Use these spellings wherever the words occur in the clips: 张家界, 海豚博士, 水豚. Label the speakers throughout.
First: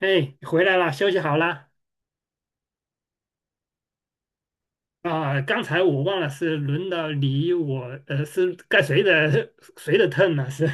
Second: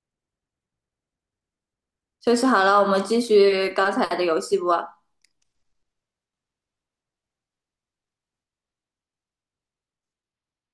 Speaker 1: 哎，回来了，休息好了。
Speaker 2: 休息好了，我们继续刚才的游戏不？
Speaker 1: 啊！刚才我忘了是轮到你我，是该谁的 turn 呢？是。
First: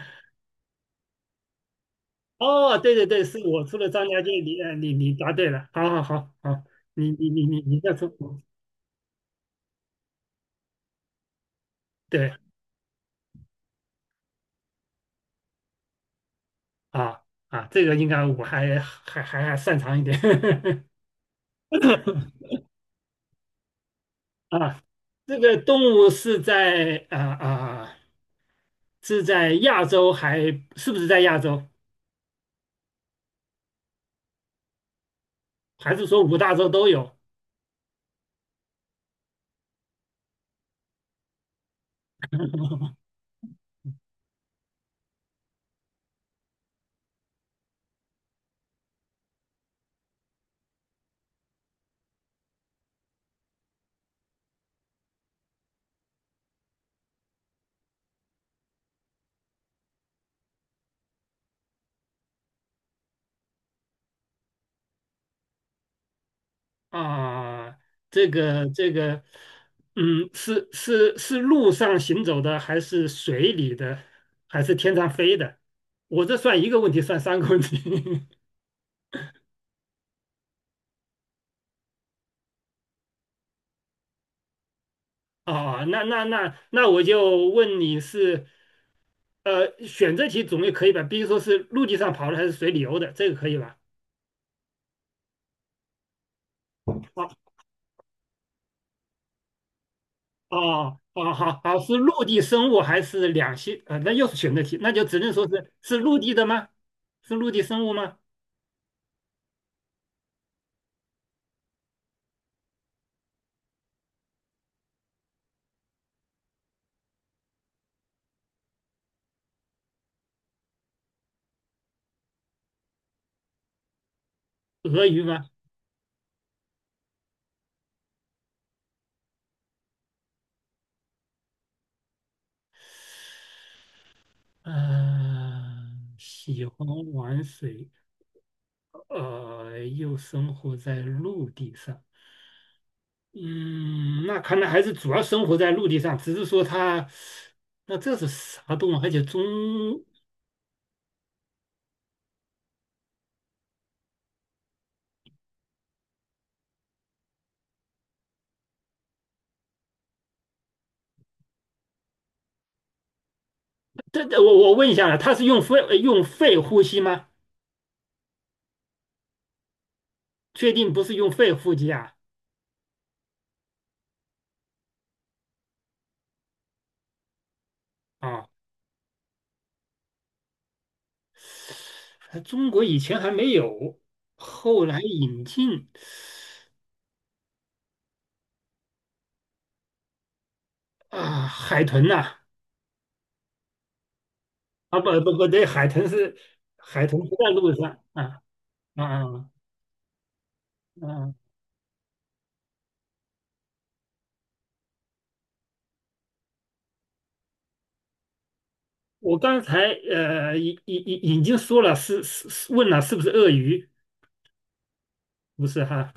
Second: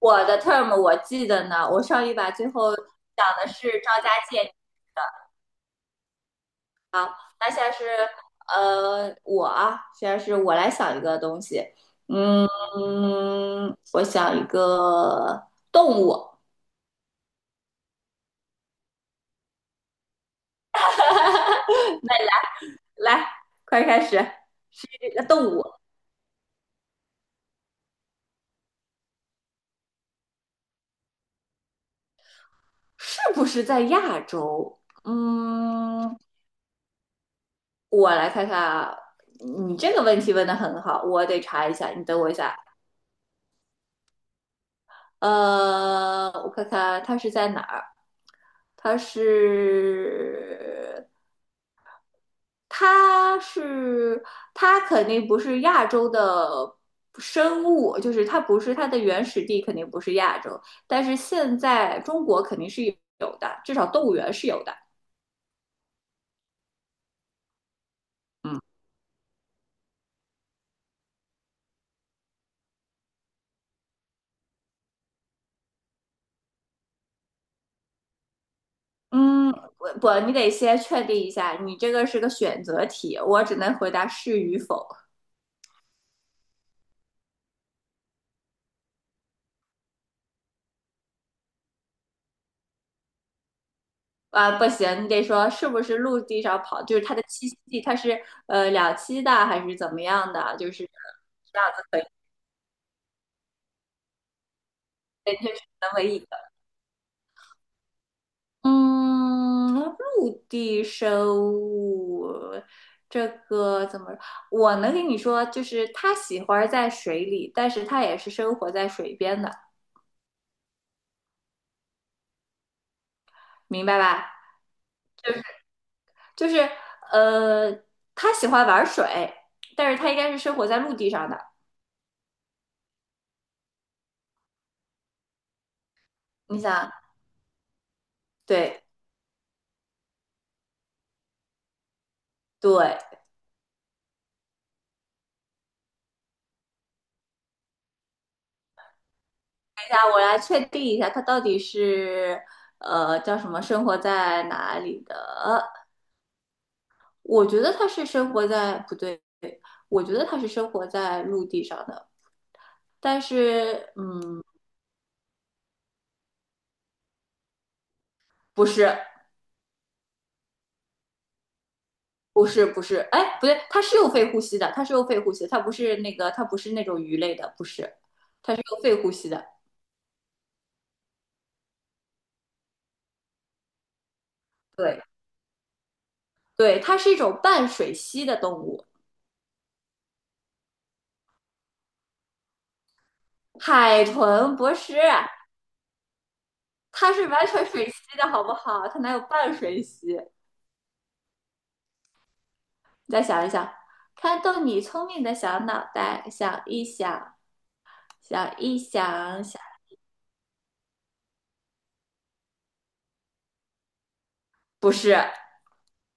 Speaker 2: 我的 term 我记得呢，我上一把 最后
Speaker 1: 哦，对对对，
Speaker 2: 讲
Speaker 1: 是
Speaker 2: 的
Speaker 1: 我
Speaker 2: 是
Speaker 1: 出了
Speaker 2: 张
Speaker 1: 张
Speaker 2: 家
Speaker 1: 家界，
Speaker 2: 界。
Speaker 1: 你答对了，好好好好。你你你
Speaker 2: 那现
Speaker 1: 你
Speaker 2: 在
Speaker 1: 你
Speaker 2: 是
Speaker 1: 再说。
Speaker 2: 我啊，现在是我来想一个东西。
Speaker 1: 对
Speaker 2: 嗯，我想一个动物。
Speaker 1: 啊啊，这个应该我还擅长一点。
Speaker 2: 那来，快开始，
Speaker 1: 啊。
Speaker 2: 是这个
Speaker 1: 这
Speaker 2: 动
Speaker 1: 个
Speaker 2: 物
Speaker 1: 动物是在是在亚洲还是不是在亚洲？
Speaker 2: 是不是在亚洲？
Speaker 1: 还是
Speaker 2: 嗯，
Speaker 1: 说五大洲都有？
Speaker 2: 我来看看啊，你这个问题问的很好，我得查一下，你等我一下啊。我看看它是在哪儿？它是，它是，它肯定不是亚洲的生物，就是它不是它的原始地肯定不是亚洲，但是现在中国肯定是有的，至少动物园是有的。
Speaker 1: 啊，这
Speaker 2: 嗯，
Speaker 1: 个这个，是路上行走的，还是水里的，还是天上飞的？我这算一个问题，算3个问题。
Speaker 2: 嗯，不，你得先确定一下，你这个是个选择题，我只能回答是与否。
Speaker 1: 啊，那我就问你是，选择题总也可以吧？比如说是陆地上跑的还是水里游的，这个可以吧？
Speaker 2: 啊，不行，你得说是不是陆地上跑，就是它的
Speaker 1: 哦
Speaker 2: 栖息地，它是两栖的还是怎么样的？就是
Speaker 1: 哦哦，
Speaker 2: 这
Speaker 1: 好
Speaker 2: 样
Speaker 1: 好，
Speaker 2: 子
Speaker 1: 是
Speaker 2: 可以，
Speaker 1: 陆地生物还是两栖？那又是选择题，那就只能
Speaker 2: 对，这
Speaker 1: 说
Speaker 2: 是
Speaker 1: 是
Speaker 2: 能
Speaker 1: 是
Speaker 2: 唯
Speaker 1: 陆
Speaker 2: 一
Speaker 1: 地的
Speaker 2: 的。
Speaker 1: 吗？是陆地生物吗？
Speaker 2: 嗯，陆地生物这个怎么？我能跟你说，就是它喜欢在水里，但是它也是生活在水边的，明白吧？
Speaker 1: 鳄鱼
Speaker 2: 就是
Speaker 1: 吗？
Speaker 2: 就是呃，它喜欢玩水，但是它应该是生活在陆地上的。
Speaker 1: 嗯、
Speaker 2: 你
Speaker 1: 喜欢
Speaker 2: 想，
Speaker 1: 玩水，
Speaker 2: 对
Speaker 1: 又生活在陆地上。
Speaker 2: 对。
Speaker 1: 嗯，那看来还是主要生活在陆地上，只是说它，那这是啥动物？而且中，
Speaker 2: 我来确定一下，它到底是叫什么？生活在哪里的？我觉得它是生活在不对，我觉得它是生活在陆地上的，但是
Speaker 1: 这
Speaker 2: 嗯，
Speaker 1: 我问一下了，它是用肺呼吸吗？
Speaker 2: 不是，
Speaker 1: 确定不是用肺呼吸啊？
Speaker 2: 不是，不是，哎，不对，它是有肺呼吸的，它是有肺呼吸的它不是那个，它不是那种鱼类的，不是，
Speaker 1: 啊，
Speaker 2: 它是有肺呼吸的。
Speaker 1: 中国以前还没有，后来
Speaker 2: 对，
Speaker 1: 引进。
Speaker 2: 对，它是一种半水栖的动物。
Speaker 1: 啊，海豚呐、
Speaker 2: 海豚博士，
Speaker 1: 啊，不不不对，海
Speaker 2: 它
Speaker 1: 豚
Speaker 2: 是
Speaker 1: 不
Speaker 2: 完
Speaker 1: 在
Speaker 2: 全
Speaker 1: 陆
Speaker 2: 水
Speaker 1: 上
Speaker 2: 栖的
Speaker 1: 啊。
Speaker 2: 好不好？它哪有
Speaker 1: 啊
Speaker 2: 半水栖？
Speaker 1: 啊！
Speaker 2: 你再想一想，看动你聪明的小脑袋，想一想，想一
Speaker 1: 我
Speaker 2: 想，
Speaker 1: 刚
Speaker 2: 想，
Speaker 1: 才呃已已已已经说了，是问了是不是鳄鱼？
Speaker 2: 不是，
Speaker 1: 不是哈？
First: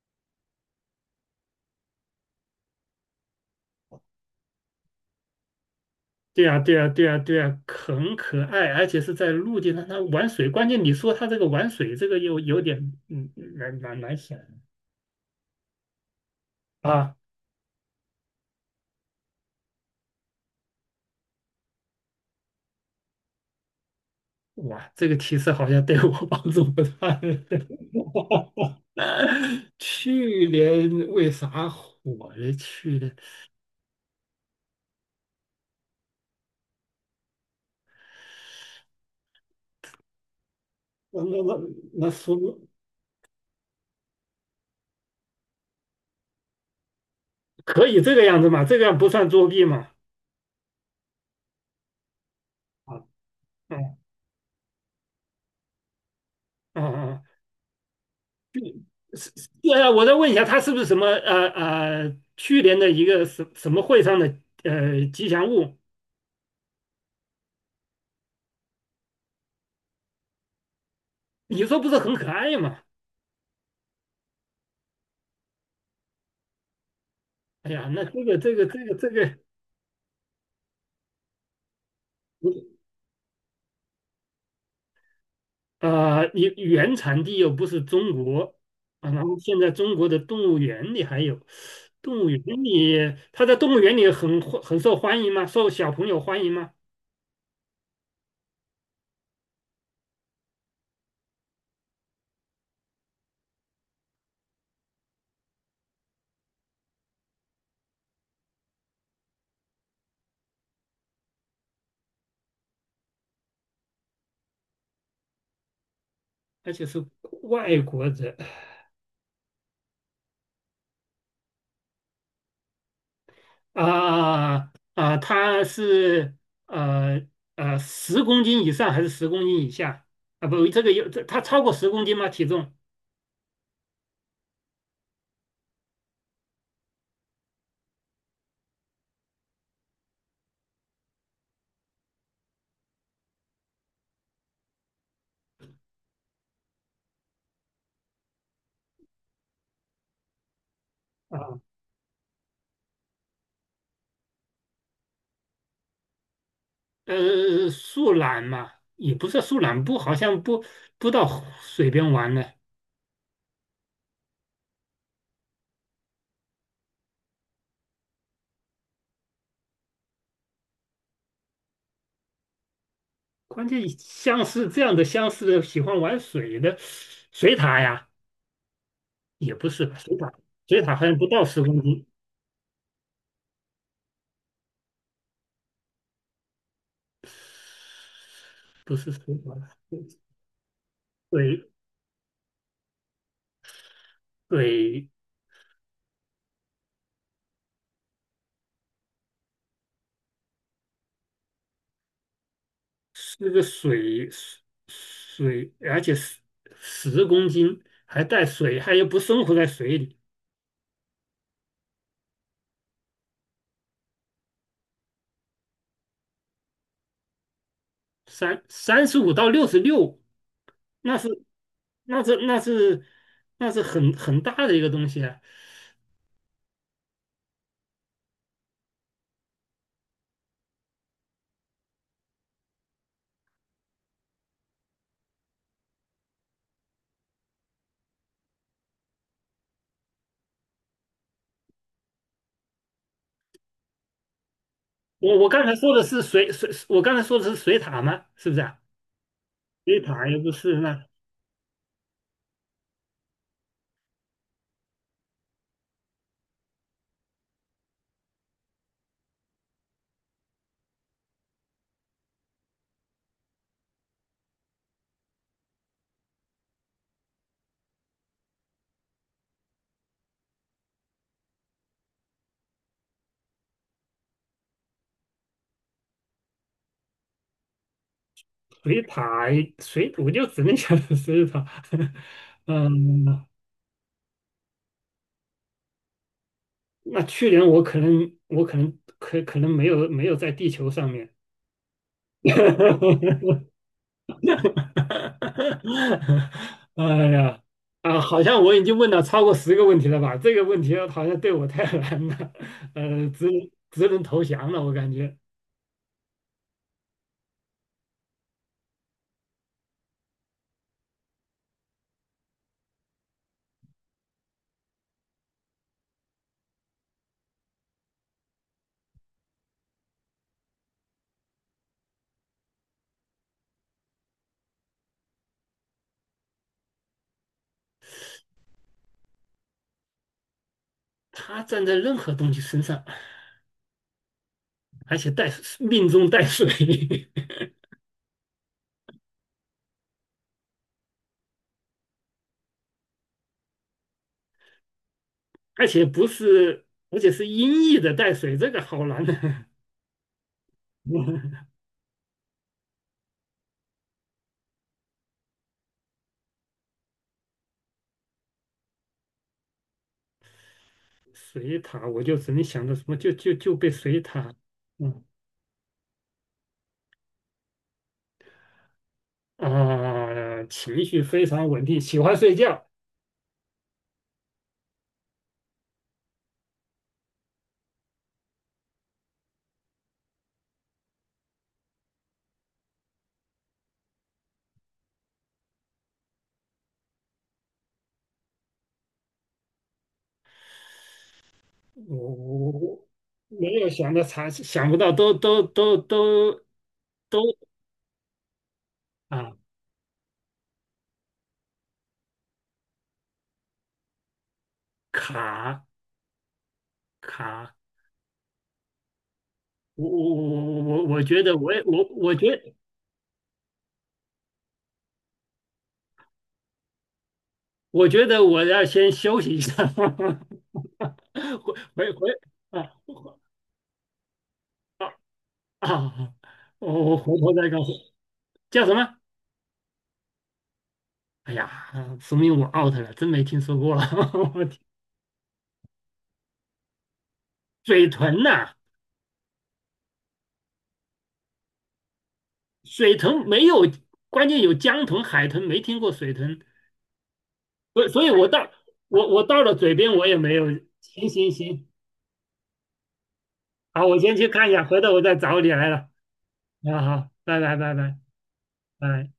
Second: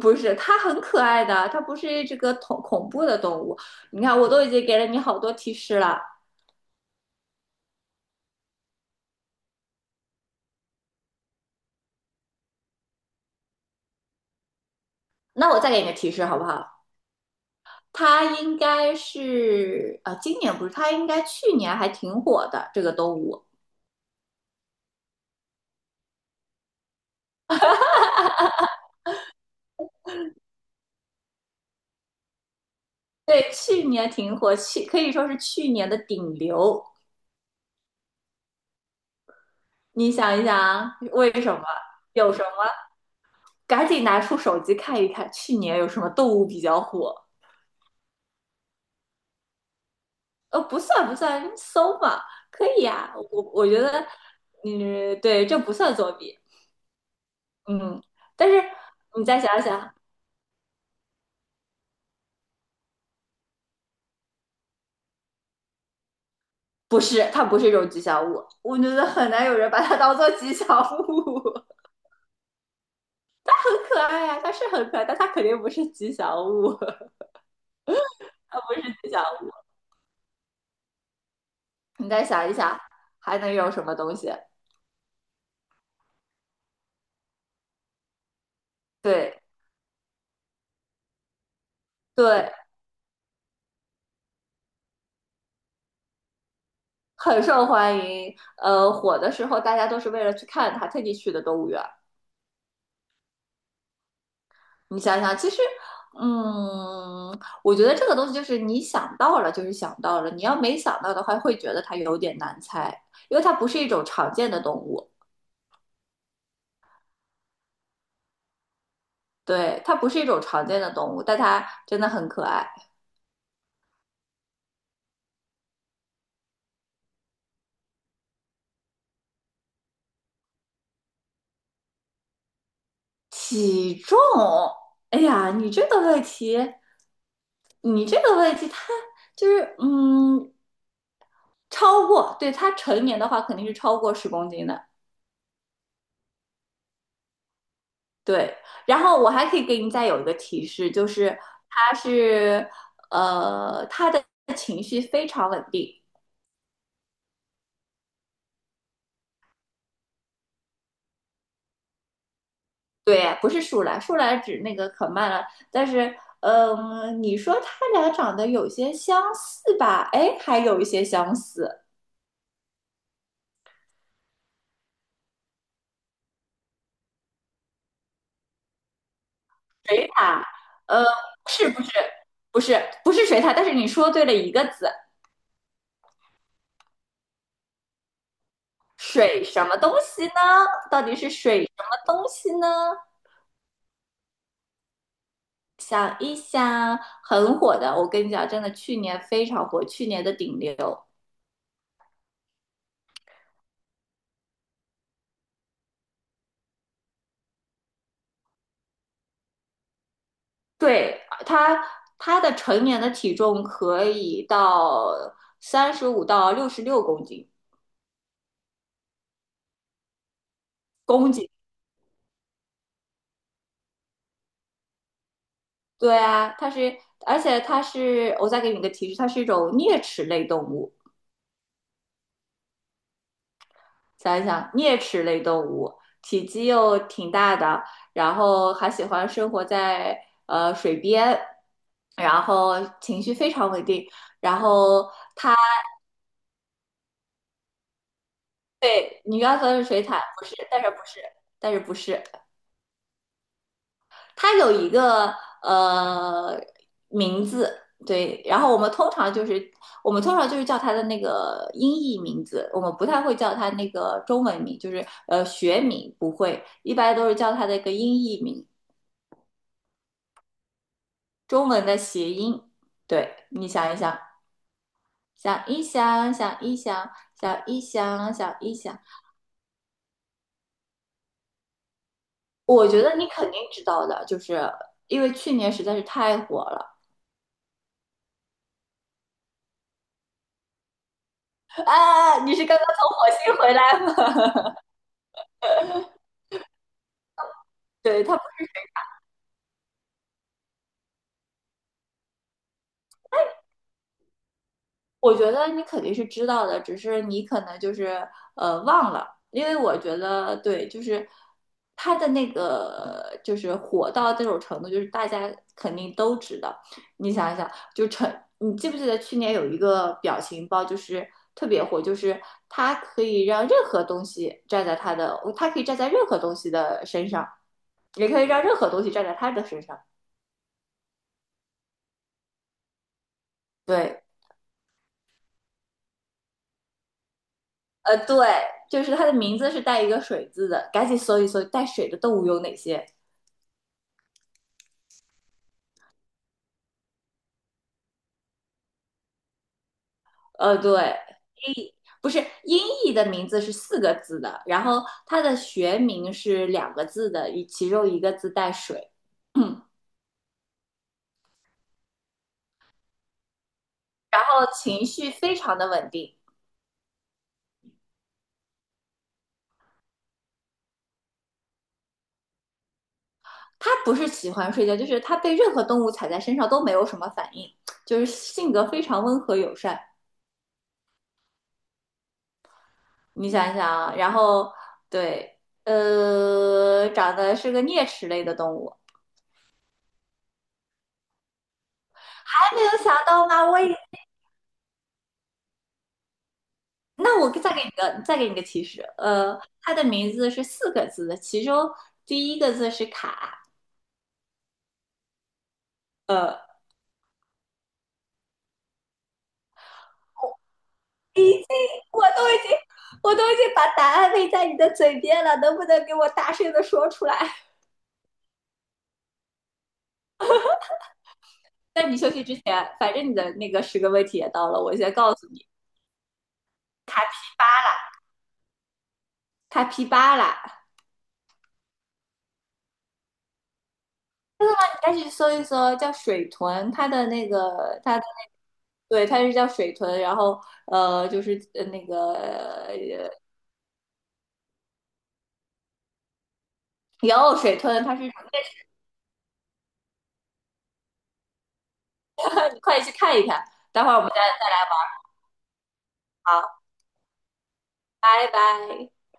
Speaker 2: 不是，它很可爱的，它不是这个恐怖的动物。你看，我都已经给了你好多提示了，
Speaker 1: 对啊，对啊，对啊，对啊，很可爱，而且是在陆地上它玩水。关键你说它这个玩水，这个又有点。嗯难想
Speaker 2: 那我再给你个提示好不好？
Speaker 1: 啊！
Speaker 2: 它应该是啊，今年不是，它应该去年还挺火的这个动物。
Speaker 1: 哇，这个提示好像对我帮助不大。去年为啥火了？去年。
Speaker 2: 对，去年挺火，去可以说是去年的顶流。你想一想，
Speaker 1: 那
Speaker 2: 为
Speaker 1: 那
Speaker 2: 什
Speaker 1: 那
Speaker 2: 么？
Speaker 1: 那
Speaker 2: 有什
Speaker 1: 说，
Speaker 2: 么？赶紧拿出手机看一看，去年有什么动物比较火？
Speaker 1: 可以这个样子嘛？这个样不算作弊嘛？
Speaker 2: 不算不算，搜嘛，可以
Speaker 1: 啊。
Speaker 2: 呀、我觉
Speaker 1: 嗯
Speaker 2: 得，嗯，对，这不算作弊，
Speaker 1: 啊，
Speaker 2: 嗯。但是你
Speaker 1: 是
Speaker 2: 再
Speaker 1: 是
Speaker 2: 想想，
Speaker 1: 我再问一下，它是不是什么去年的一个什么会上的吉祥物？
Speaker 2: 不是，它不是一种吉祥物，我觉得很难有人把它当做吉祥物。
Speaker 1: 你说不是很可爱吗？
Speaker 2: 很可爱呀、它是很可爱，但它肯定不是吉祥物，
Speaker 1: 哎呀，那这个这
Speaker 2: 它
Speaker 1: 个
Speaker 2: 不是
Speaker 1: 这个这
Speaker 2: 吉祥
Speaker 1: 个，
Speaker 2: 物。你再想一想，还能有什么东西？
Speaker 1: 你原产地又不是中国啊，然后
Speaker 2: 对
Speaker 1: 现在中国的动物园里还有。动物园
Speaker 2: 对，
Speaker 1: 里它在动物园里很受欢迎吗？受小朋友欢迎吗？
Speaker 2: 很受欢迎。火的时候大家都是为了去看它，特地去的动物园儿你想想，其实，嗯，我觉得这个东西就是你想到了就是想到了，你要没想到的话，会觉得它有点难猜，因为它不是一种常见的动物。
Speaker 1: 而且是外国人。
Speaker 2: 对，它不是一种常见的动物，但它真的很可爱。
Speaker 1: 它是呃10公斤以上还是10公斤以下？啊，不，这个有这它超过十公斤吗？体重。
Speaker 2: 体重，哎呀，你这个问题。你这个问题，它就是嗯，超过，对，它成年的话肯定是超过10公斤的，对，然后我还可以给你再有一个提示，就是
Speaker 1: 啊，
Speaker 2: 他是他的情绪非常稳定。
Speaker 1: 树懒嘛，也不是树懒，不，好像不到水边玩呢。
Speaker 2: 对，不是树懒，树懒指那个可慢了，但是嗯、你说他俩长得有些相似吧？哎，还有一些相似。
Speaker 1: 关键像是这样的，相似的喜欢玩水的水獭呀，也不是吧？
Speaker 2: 水
Speaker 1: 水獭，
Speaker 2: 獭，
Speaker 1: 水獭好
Speaker 2: 呃，
Speaker 1: 像不到十
Speaker 2: 是
Speaker 1: 公
Speaker 2: 不是
Speaker 1: 斤，
Speaker 2: 不是水獭，但是你说对了一个字，
Speaker 1: 不是水
Speaker 2: 水
Speaker 1: 獭，
Speaker 2: 什么东西呢？到底是水
Speaker 1: 水
Speaker 2: 什么东西呢？
Speaker 1: 水。
Speaker 2: 想一想，很火的，我跟你讲，真的，去年非常火，去年的顶流，
Speaker 1: 那个水，而且十公斤还带水，它又不生活在水里。
Speaker 2: 对，他的成年的体重可以到35到66公斤，
Speaker 1: 三35到66。那是
Speaker 2: 公斤。
Speaker 1: 那是那是很大的一个东西啊！
Speaker 2: 对啊，它是，而且它是，我再给你个提示，它是一种啮齿类动物。想一想，啮齿类动物，体积又挺大的，然后还喜欢生活在水边，然后情绪非常稳定，然后。
Speaker 1: 我刚才说的是水，我刚才说的是水塔吗？是不是啊？
Speaker 2: 对，你刚说是
Speaker 1: 水
Speaker 2: 水獭，
Speaker 1: 塔也
Speaker 2: 不
Speaker 1: 不
Speaker 2: 是，
Speaker 1: 是，
Speaker 2: 但是
Speaker 1: 那
Speaker 2: 不是，但是不是，它有一个呃名字，对，然后我们通常就是叫它的那个音译名字，我们不太会叫它那个中文名，就是学名不会，一般都是叫它的一个音译名，中文的谐音。对，你想一想，想一想，想一想，想一想，想一想，
Speaker 1: 水塔水我就只能想到水塔。
Speaker 2: 我觉得你
Speaker 1: 嗯。
Speaker 2: 肯定知道的，就是因为去年实在是太火了。
Speaker 1: 那去年我可能没有在地球上面。
Speaker 2: 啊，啊你是刚刚从火星 回来
Speaker 1: 哈
Speaker 2: 吗？
Speaker 1: 哈哈！哈哈！哎呀，啊，
Speaker 2: 对他，
Speaker 1: 好像我已经问了超过10个问题了吧？这个问题好像对我太难了，只能投降了，我感觉。
Speaker 2: 我觉得你肯定是知道的，只是你可能就是忘了，因为我觉得对，就是他的那个就是火到这种程度，就是大家肯定都知道。你想一想，就成，你记不记得去年有一个表情包，就是特别火，就是他可以让任何东西站在他的，他可以站在任何东西的身上，也可以让任何东西站在他的身上。
Speaker 1: 他站在任何东西身上，
Speaker 2: 对，
Speaker 1: 而且命中带水。
Speaker 2: 对，就是它的名字是带一个水字的，赶紧搜一搜带水的动物有哪些。
Speaker 1: 而且不是，而且是音译的带水，这个好难的。
Speaker 2: 对，音不是音译的名字是四个字的，然后它的学名是两个字的，其中一个字带水。
Speaker 1: 水塔，我就只能想到什么，就被水
Speaker 2: 然
Speaker 1: 塔。
Speaker 2: 后情
Speaker 1: 嗯
Speaker 2: 绪非常的稳定，
Speaker 1: 情绪非常稳定，喜欢睡觉。
Speaker 2: 它不是喜欢睡觉，就是它被任何动物踩在身上都没有什么反应，就是性格非常温和友善。你想一想啊，然后对，长得是个啮齿类的动物，
Speaker 1: 我我
Speaker 2: 没有
Speaker 1: 我
Speaker 2: 想到吧？
Speaker 1: 没
Speaker 2: 我
Speaker 1: 有
Speaker 2: 也，
Speaker 1: 想到查，想不到都
Speaker 2: 那我再给你个，再给你个提示，
Speaker 1: 啊
Speaker 2: 他的名字是四个字的，其中第一个字是卡，
Speaker 1: 卡
Speaker 2: 呃，
Speaker 1: 卡，我我我
Speaker 2: 已
Speaker 1: 觉得
Speaker 2: 经，
Speaker 1: 我也我
Speaker 2: 我
Speaker 1: 我
Speaker 2: 都
Speaker 1: 觉
Speaker 2: 已
Speaker 1: 得，
Speaker 2: 经，我都已经把答案喂在你的嘴边了，能不能给我大声的说出来？
Speaker 1: 我要先休息一下。回
Speaker 2: 在
Speaker 1: 回
Speaker 2: 你休
Speaker 1: 回
Speaker 2: 息之前，
Speaker 1: 啊
Speaker 2: 反正你的那个10个问题也到了，我先告诉你，
Speaker 1: 啊！啊！我回头再告诉你叫什么？
Speaker 2: 他 P 巴拉，
Speaker 1: 哎呀，说明我 out 了，真没听说过。我天。
Speaker 2: 但是搜一搜叫水豚，它的那个
Speaker 1: 水
Speaker 2: 它的
Speaker 1: 豚呐、
Speaker 2: 对，它是叫水豚，然后呃，就是呃那个呃，
Speaker 1: 水豚没有，关键有江豚、海豚，没听过水豚。
Speaker 2: 有水豚，
Speaker 1: 所以
Speaker 2: 它
Speaker 1: 所
Speaker 2: 是
Speaker 1: 以我到了嘴边我也没有。行行行，
Speaker 2: 快去看一看。待
Speaker 1: 好，
Speaker 2: 会儿
Speaker 1: 我
Speaker 2: 我们
Speaker 1: 先
Speaker 2: 再
Speaker 1: 去看
Speaker 2: 再
Speaker 1: 一下，回
Speaker 2: 来
Speaker 1: 头我再找你来了。
Speaker 2: 玩啊，
Speaker 1: 啊，好，拜拜拜拜
Speaker 2: 拜拜。
Speaker 1: 拜。